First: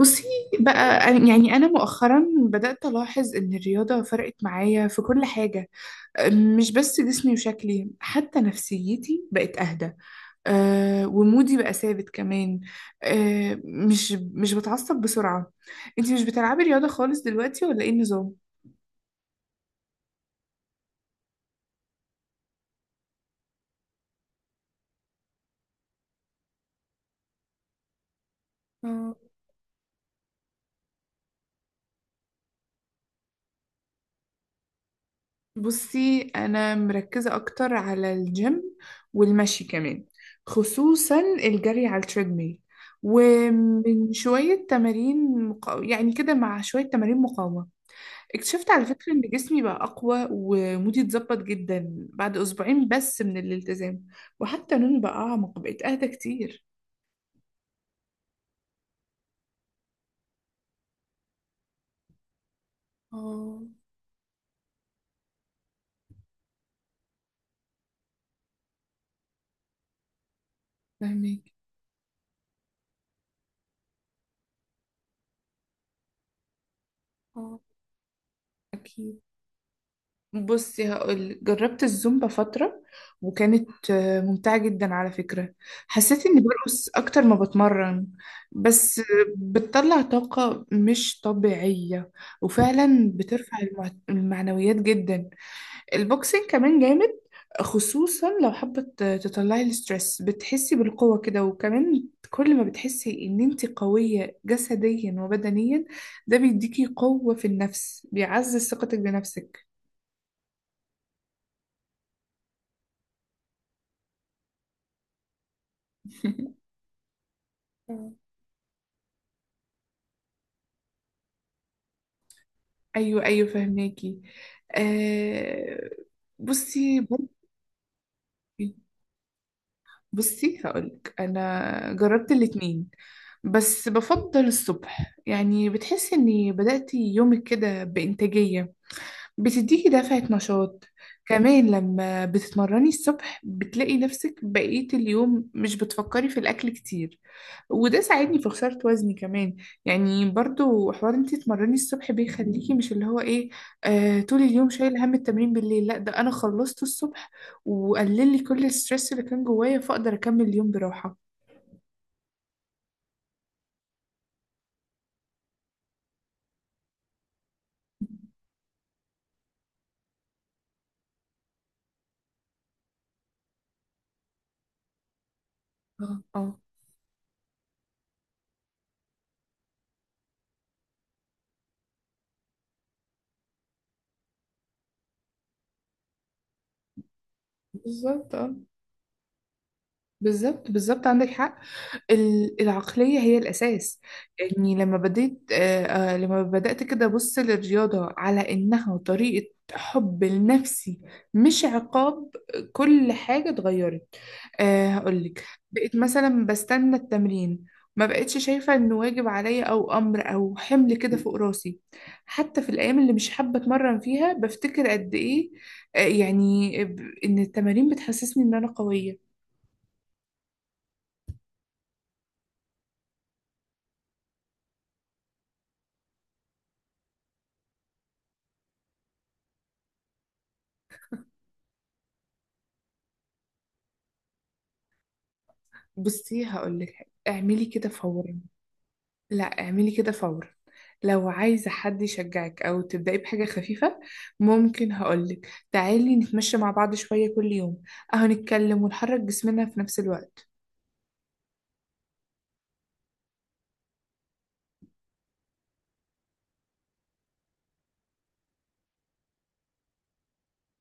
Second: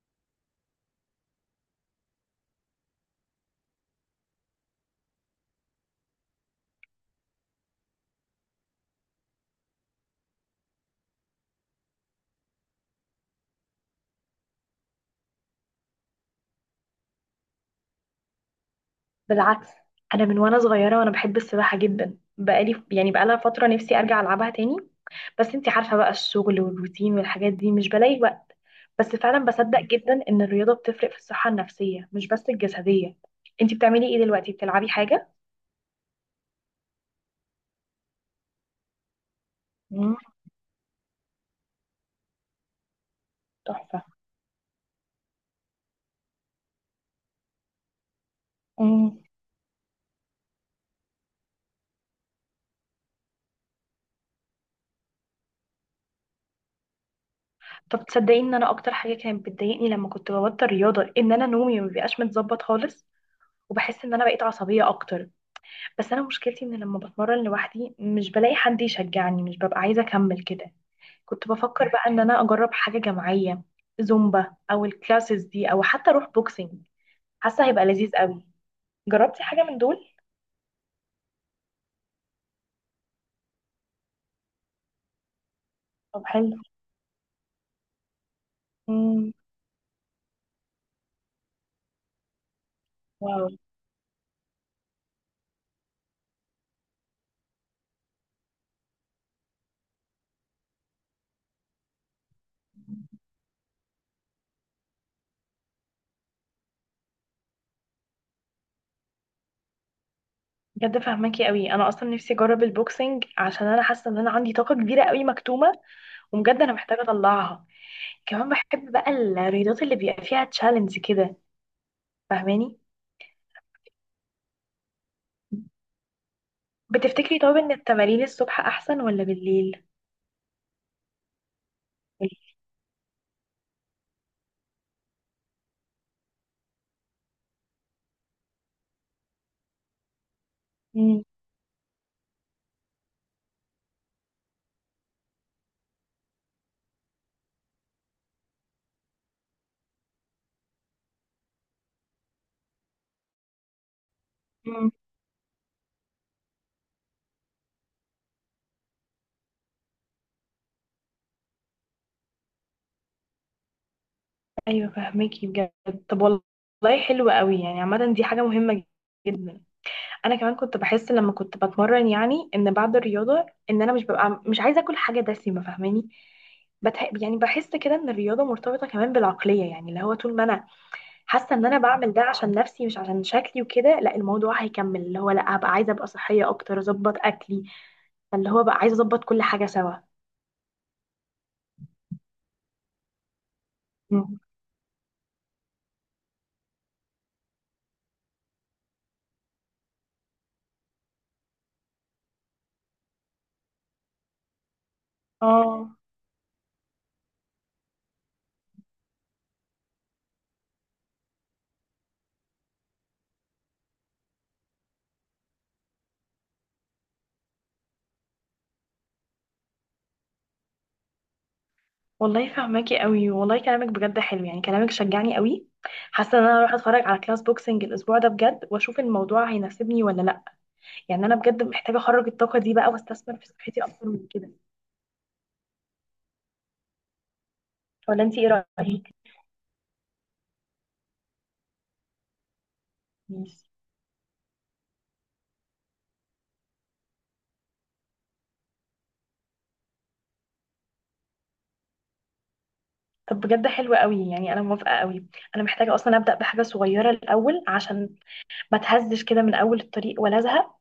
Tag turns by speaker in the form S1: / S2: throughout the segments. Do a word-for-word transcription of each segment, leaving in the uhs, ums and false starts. S1: بصي، بقى أنا- يعني أنا مؤخرا بدأت ألاحظ إن الرياضة فرقت معايا في كل حاجة. أم، مش بس جسمي وشكلي، حتى نفسيتي بقت أهدى. أه، ومودي بقى ثابت كمان. أه، مش مش بتعصب بسرعة. أنتي مش بتلعبي رياضة خالص دلوقتي ولا إيه النظام؟
S2: بالعكس. انا من وانا صغيره وانا بحب السباحه جدا، بقالي يعني بقالها فتره نفسي ارجع العبها تاني. بس انتي عارفه بقى، الشغل والروتين والحاجات دي مش بلاقي وقت. بس فعلا بصدق جدا ان الرياضه بتفرق في الصحه النفسيه مش بس الجسديه. انتي بتعملي ايه دلوقتي؟ بتلعبي حاجه؟
S1: بصي، أنا مركزة أكتر على الجيم، والمشي كمان،
S2: مم.
S1: خصوصا الجري على التريدميل،
S2: تحفه.
S1: ومن شوية تمارين مقا... يعني كده مع شوية تمارين مقاومة. اكتشفت على فكرة
S2: مم.
S1: إن جسمي بقى أقوى، ومودي اتظبط جدا بعد أسبوعين بس من الالتزام. وحتى نومي بقى أعمق، بقيت أهدى كتير.
S2: طب تصدقي ان انا اكتر حاجه كانت بتضايقني لما كنت ببطل رياضه ان انا نومي ما بيبقاش متظبط خالص،
S1: اه.
S2: وبحس ان انا بقيت عصبيه اكتر. بس انا مشكلتي ان لما بتمرن لوحدي مش بلاقي حد يشجعني، مش ببقى عايزه اكمل كده. كنت
S1: فاهمك.
S2: بفكر بقى ان انا اجرب حاجه جماعيه، زومبا او الكلاسز دي او حتى اروح بوكسنج.
S1: اه.
S2: حاسه هيبقى لذيذ قوي.
S1: اكيد.
S2: جربتي حاجه من دول؟
S1: بصي، هقول جربت الزومبا فترة، وكانت آه، ممتعة جدا على فكرة.
S2: طب
S1: حسيت اني
S2: حلو.
S1: برقص اكتر ما بتمرن. بس آه،
S2: مم.
S1: بتطلع طاقة مش طبيعية، وفعلا
S2: واو.
S1: بترفع المع- المعنويات جدا. البوكسينج كمان جامد، خصوصا لو حابة ت- تطلعي الستريس، بتحسي بالقوة كده. وكمان كل ما بتحسي ان انت قوية جسديا وبدنيا، ده بيديكي قوة في النفس، بيعزز ثقتك بنفسك.
S2: بجد فهماكي قوي، انا اصلا نفسي اجرب البوكسنج عشان انا حاسه ان انا عندي طاقه كبيره قوي مكتومه، وبجد انا محتاجه اطلعها. كمان بحب بقى الرياضات اللي بيبقى فيها تشالنج كده، فاهماني؟
S1: ايوه ايوه، فهماكي. آه. بصي برضه-
S2: بتفتكري طب ان التمارين الصبح احسن ولا بالليل؟
S1: بصي هقولك، انا جربت الاتنين، بس بفضل الصبح. يعني بتحسي اني بدأتي يومك كده بإنتاجية، بتديكي دفعة نشاط.
S2: امم.
S1: كمان لما بتتمرني الصبح، بتلاقي نفسك بقية اليوم مش بتفكري في الأكل كتير، وده ساعدني في خسارة وزني كمان. يعني برضو حوار انتي تتمرني الصبح بيخليكي مش اللي هو ايه، آه، طول اليوم
S2: مم.
S1: شايل هم التمرين بالليل. لا، ده أنا خلصت الصبح وقلل لي كل الستريس اللي كان جوايا، فأقدر أكمل اليوم براحة.
S2: ايوه فهميكي بجد. طب والله حلو قوي، يعني عامه دي حاجه مهمه جدا. انا كمان كنت بحس لما كنت بتمرن، يعني ان بعد الرياضه ان انا مش ببقى مش عايزه اكل حاجه دسمه، فاهماني؟
S1: اه اه،
S2: بتح... يعني بحس كده ان الرياضه مرتبطه كمان بالعقليه، يعني اللي هو طول ما انا حاسه ان انا بعمل ده عشان نفسي مش عشان شكلي وكده، لا الموضوع هيكمل، اللي هو لا هبقى عايزه ابقى صحيه اكتر اظبط اكلي،
S1: بالظبط،
S2: اللي
S1: اه.
S2: هو بقى عايزه اظبط كل حاجه سوا.
S1: بالظبط بالظبط، عندك حق. ال- العقلية هي الأساس. يعني لما بديت آه، آه، لما بدأت كده أبص للرياضة على إنها طريقة حب لنفسي، مش عقاب، كل حاجة اتغيرت. أه، هقولك، بقيت
S2: اه.
S1: مثلا بستنى التمرين، ما بقتش شايفة إنه واجب عليا أو أمر أو حمل كده فوق راسي. حتى في الأيام اللي مش حابة أتمرن فيها، بفتكر قد إيه آه، يعني ب- إن التمارين بتحسسني إن أنا قوية.
S2: والله فهماكي قوي، والله كلامك بجد حلو، يعني كلامك شجعني قوي. حاسه ان انا اروح اتفرج على كلاس بوكسنج الاسبوع ده بجد، واشوف الموضوع هيناسبني ولا لا. يعني انا بجد محتاجه اخرج الطاقه دي بقى واستثمر في صحتي اكتر من كده.
S1: بصي، هقول لك حاجة، اعملي كده
S2: ولا انت
S1: فورا.
S2: ايه رايك؟
S1: لا، اعملي كده فورا، لو عايزة حد يشجعك، أو تبدأي بحاجة
S2: ماشي.
S1: خفيفة. ممكن هقولك، تعالي نتمشى مع بعض شوية كل يوم، أهو نتكلم ونحرك جسمنا في نفس الوقت.
S2: طب بجد حلو قوي، يعني انا موافقه قوي. انا محتاجه اصلا ابدا بحاجه صغيره الاول عشان ما اتهزش كده من اول الطريق ولا ازهق.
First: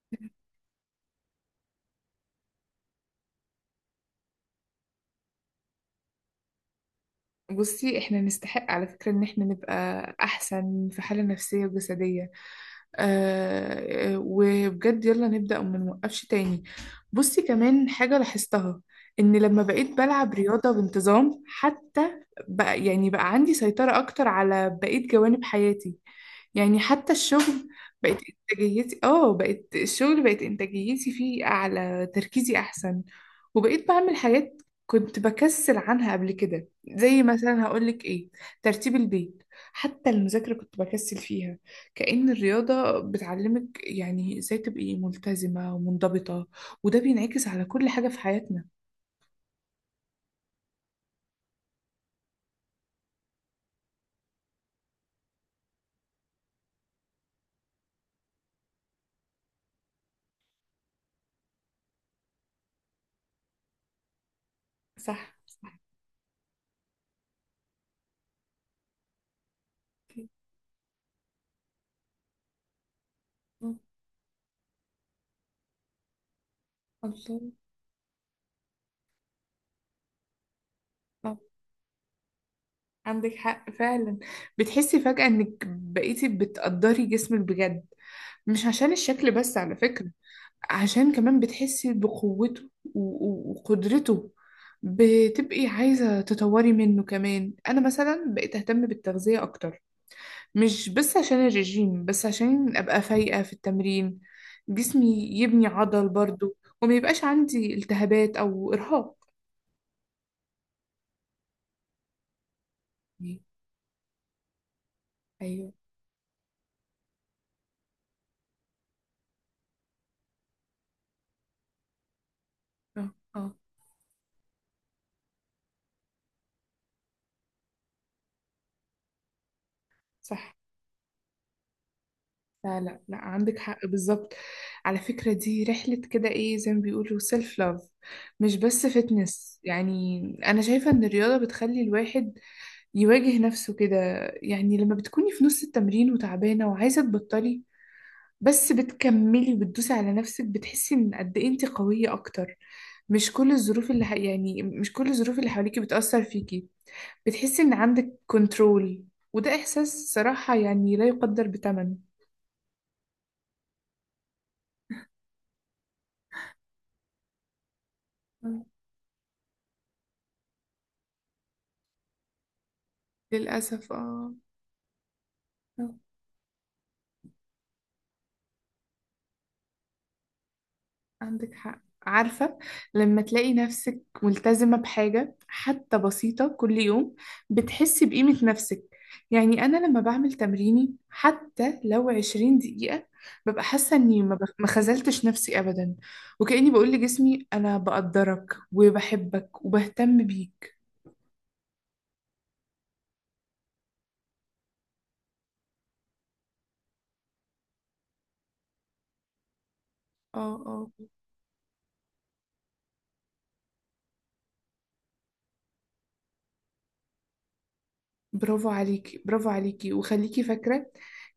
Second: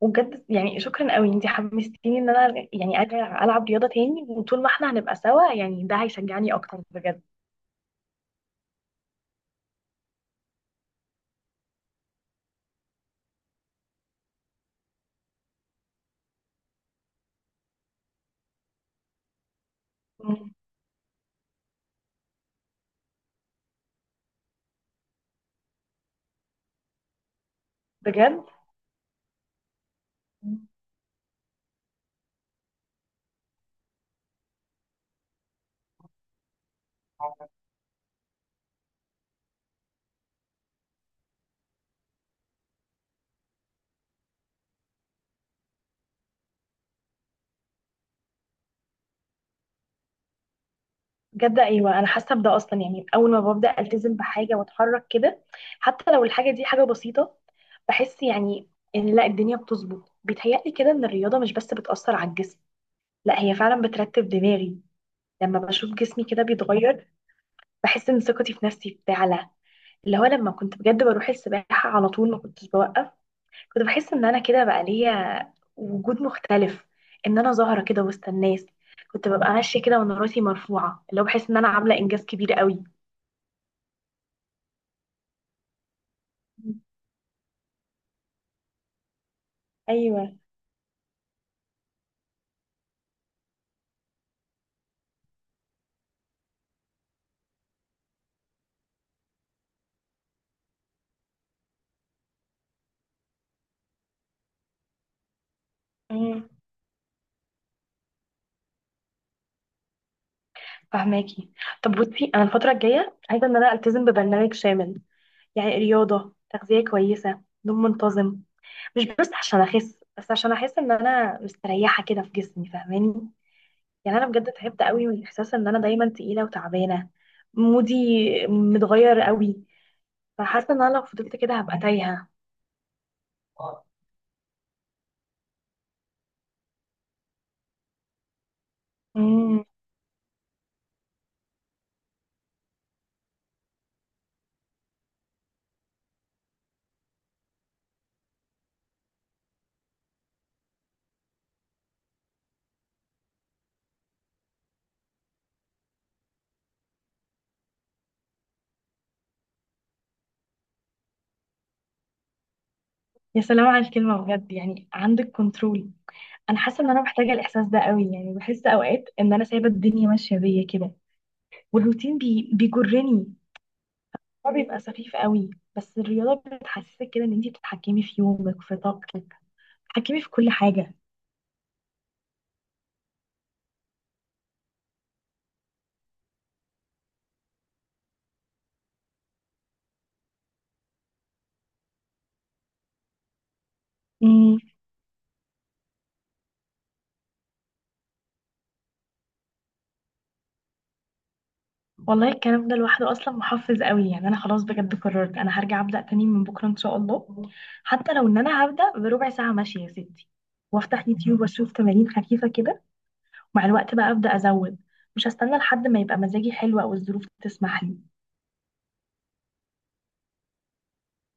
S2: وبجد يعني شكرا قوي، انت حمستيني ان انا يعني ارجع العب رياضه تاني، وطول ما احنا هنبقى سوا يعني ده هيشجعني اكتر بجد.
S1: بصي، احنا نستحق على فكرة ان احنا نبقى احسن في حالة نفسية وجسدية. آه، وبجد يلا نبدأ وما نوقفش تاني. بصي، كمان حاجة لاحظتها، ان لما بقيت بلعب رياضة بانتظام حتى، بقى يعني بقى عندي سيطرة اكتر على بقية جوانب حياتي. يعني حتى الشغل بقت
S2: بجد.
S1: انتاجيتي اه بقت الشغل بقت
S2: مم.
S1: انتاجيتي فيه اعلى، تركيزي احسن. وبقيت بعمل حاجات كنت بكسل عنها قبل كده، زي مثلا هقولك ايه، ترتيب البيت، حتى المذاكرة كنت بكسل فيها. كأن الرياضة بتعلمك يعني ازاي تبقي ملتزمة ومنضبطة، وده بينعكس على كل حاجة في حياتنا.
S2: بجد، ايوه انا حاسه بده اصلا، يعني اول ما ببدا التزم بحاجه واتحرك كده، حتى لو الحاجه دي حاجه بسيطه، بحس يعني ان لا الدنيا بتظبط، بيتهيألي كده ان الرياضه مش بس بتاثر على الجسم، لا هي فعلا بترتب دماغي.
S1: صح
S2: لما
S1: صح.
S2: بشوف جسمي كده بيتغير بحس ان ثقتي في نفسي بتعلى. اللي هو لما كنت بجد بروح السباحه على طول ما كنتش بوقف،
S1: الله.
S2: كنت بحس ان انا كده بقى ليا وجود مختلف، ان
S1: الله.
S2: انا ظاهره كده وسط الناس. كنت ببقى ماشيه كده وانا راسي مرفوعه، اللي هو بحس ان انا عامله انجاز كبير قوي.
S1: عندك حق فعلا. بتحسي فجأة انك بقيتي بتقدري جسمك بجد، مش عشان الشكل بس على فكرة،
S2: ايوه.
S1: عشان كمان بتحسي بقوته و- و- وقدرته. بتبقي عايزة تطوري منه كمان. انا مثلا بقيت اهتم بالتغذية اكتر، مش بس عشان الرجيم، بس عشان ابقى فايقة في التمرين، جسمي يبني عضل
S2: امم.
S1: برضو، وما يبقاش عندي التهابات او ارهاق.
S2: فهماكي. طب بصي، انا الفتره الجايه عايزه ان انا التزم ببرنامج شامل،
S1: ايوه.
S2: يعني رياضه، تغذيه كويسه، نوم منتظم، مش بس عشان اخس بس عشان احس ان انا مستريحه كده في جسمي،
S1: اه
S2: فاهماني؟
S1: اه،
S2: يعني انا بجد تعبت قوي من احساس ان انا دايما تقيله وتعبانه، مودي متغير قوي،
S1: صح.
S2: فحاسه ان انا لو فضلت كده هبقى تايهه.
S1: لا لا لا، عندك حق بالظبط. على فكرة، دي رحلة كده، ايه زي ما بيقولوا سيلف لاف، مش بس فتنس.
S2: امم.
S1: يعني انا شايفة ان الرياضة بتخلي الواحد يواجه نفسه كده. يعني لما بتكوني في نص التمرين وتعبانة وعايزة تبطلي، بس بتكملي وبتدوسي على نفسك، بتحسي ان قد ايه انت قوية اكتر. مش كل الظروف اللي ح- يعني مش كل الظروف اللي حواليكي بتأثر فيكي، بتحسي ان عندك كنترول. وده احساس صراحة يعني لا يقدر بثمن.
S2: يا سلام على الكلمة بجد، يعني عندك كنترول. انا حاسة ان انا محتاجة الاحساس ده قوي، يعني بحس اوقات ان انا سايبة الدنيا ماشية بيا كده، والروتين بي... بيجرني.
S1: للأسف، اه.
S2: هو بيبقى سخيف قوي.
S1: آه،
S2: بس الرياضة بتحسسك كده ان انتي بتتحكمي في يومك، في طاقتك، بتتحكمي في كل حاجة.
S1: عندك حق، عارفة، لما تلاقي نفسك ملتزمة بحاجة حتى بسيطة كل يوم، بتحسي بقيمة نفسك. يعني أنا لما بعمل تمريني حتى لو عشرين دقيقة، ببقى حاسة إني ما بخ- ما خذلتش نفسي أبدا، وكأني بقول لجسمي أنا بقدرك وبحبك وبهتم بيك.
S2: والله الكلام ده لوحده اصلا محفز قوي، يعني انا خلاص بجد قررت انا هرجع ابدا تاني من بكره ان شاء الله. حتى لو ان انا هبدا بربع ساعه ماشيه يا ستي،
S1: اه اه.
S2: وافتح يوتيوب واشوف تمارين خفيفه كده، ومع الوقت بقى ابدا ازود. مش هستنى لحد ما يبقى مزاجي حلو او الظروف تسمح لي.
S1: برافو عليكي، برافو عليكي، وخليكي فاكرة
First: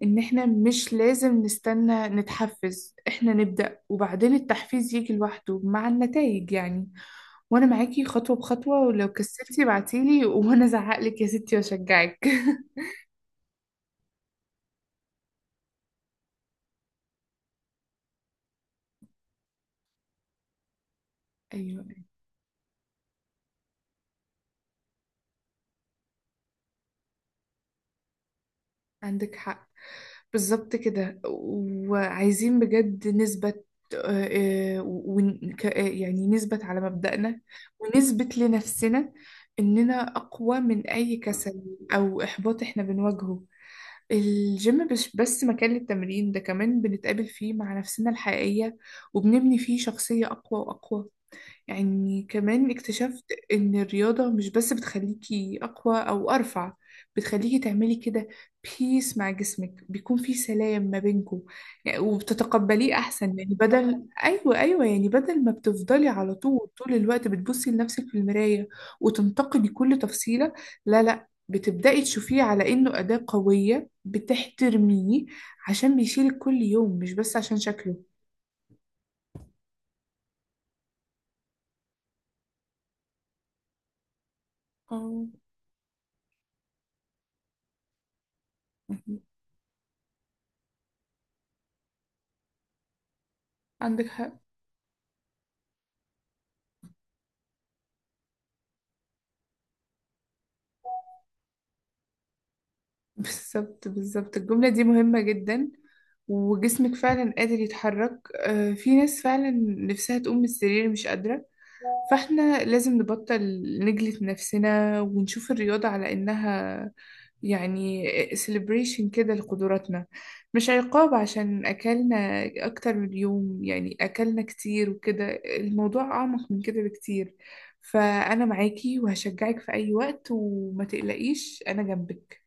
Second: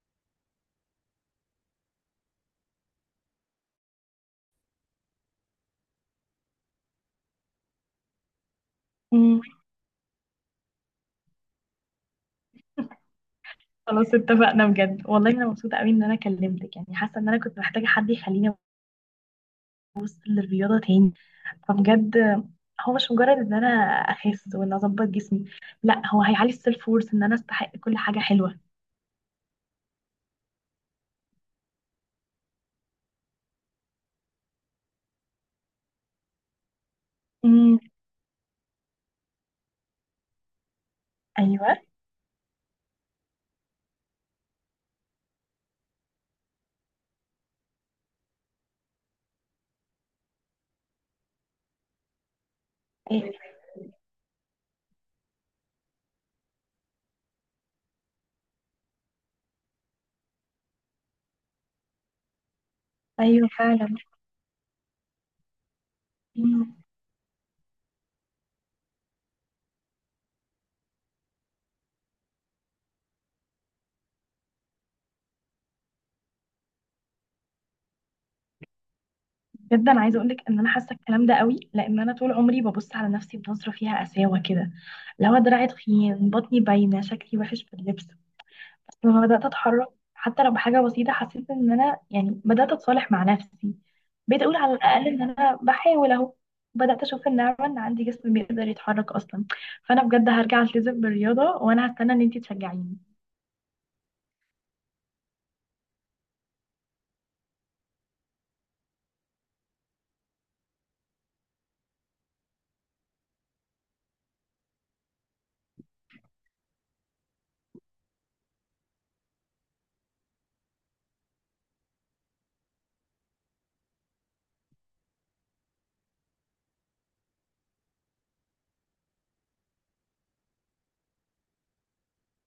S1: إن إحنا مش لازم نستنى نتحفز، إحنا نبدأ وبعدين التحفيز يجي لوحده مع النتائج يعني. وأنا معاكي خطوة بخطوة، ولو
S2: مم.
S1: كسلتي بعتيلي وأنا أزعقلك يا ستي وأشجعك.
S2: خلاص اتفقنا بجد، والله انا مبسوطه قوي ان انا كلمتك، يعني حاسه ان انا كنت محتاجه حد يخليني ابص للرياضه تاني.
S1: أيوه.
S2: فبجد هو مش مجرد ان انا اخس وان اظبط جسمي، لا هو هيعلي السيلف وورث ان انا استحق كل حاجه حلوه.
S1: عندك حق، بالظبط كده. وعايزين بجد نثبت، آه، آه، ون- ك- آه، يعني نثبت على مبدأنا،
S2: امم.
S1: ونثبت لنفسنا إننا أقوى من أي كسل
S2: ايوه.
S1: أو إحباط إحنا بنواجهه. الجيم مش بس مكان للتمرين، ده كمان بنتقابل فيه مع نفسنا الحقيقية، وبنبني فيه شخصية أقوى وأقوى. يعني كمان اكتشفت
S2: إيه.
S1: إن الرياضة مش بس بتخليكي أقوى أو أرفع، بتخليكي تعملي كده بيس مع جسمك، بيكون في سلام ما بينكم يعني، وبتتقبليه أحسن.
S2: ايوه
S1: يعني
S2: فعلا.
S1: بدل أيوة أيوة، يعني بدل ما بتفضلي على طول
S2: امم.
S1: طول الوقت بتبصي لنفسك في المراية وتنتقدي كل تفصيلة، لا لا، بتبدأي تشوفيه على إنه أداة قوية بتحترميه عشان بيشيلك كل يوم، مش بس عشان شكله.
S2: جدا عايزه اقول لك ان انا حاسه الكلام ده قوي، لان انا طول عمري ببص على نفسي بنظره فيها قساوه كده،
S1: اه.
S2: لو دراعي تخين بطني باينه شكلي وحش في اللبس. بس
S1: مهم.
S2: لما بدات اتحرك، حتى لو بحاجه بسيطه، حسيت ان انا يعني بدات اتصالح مع نفسي.
S1: عندك حق،
S2: بقيت اقول على الاقل ان انا بحاول اهو، بدات اشوف النعمه ان عندي جسم بيقدر يتحرك اصلا. فانا بجد هرجع التزم بالرياضه وانا هستنى ان انتي تشجعيني.
S1: بالظبط بالظبط. الجملة دي مهمة جدا. وجسمك فعلا قادر يتحرك. آه، في ناس فعلا نفسها تقوم من السرير مش قادرة، فاحنا لازم نبطل نجلد نفسنا، ونشوف الرياضة على إنها يعني celebration كده لقدراتنا، مش عقاب عشان أكلنا أكتر من يوم، يعني أكلنا كتير وكده. الموضوع أعمق من كده بكتير. فأنا معاكي وهشجعك في أي وقت وما تقلقيش أنا جنبك.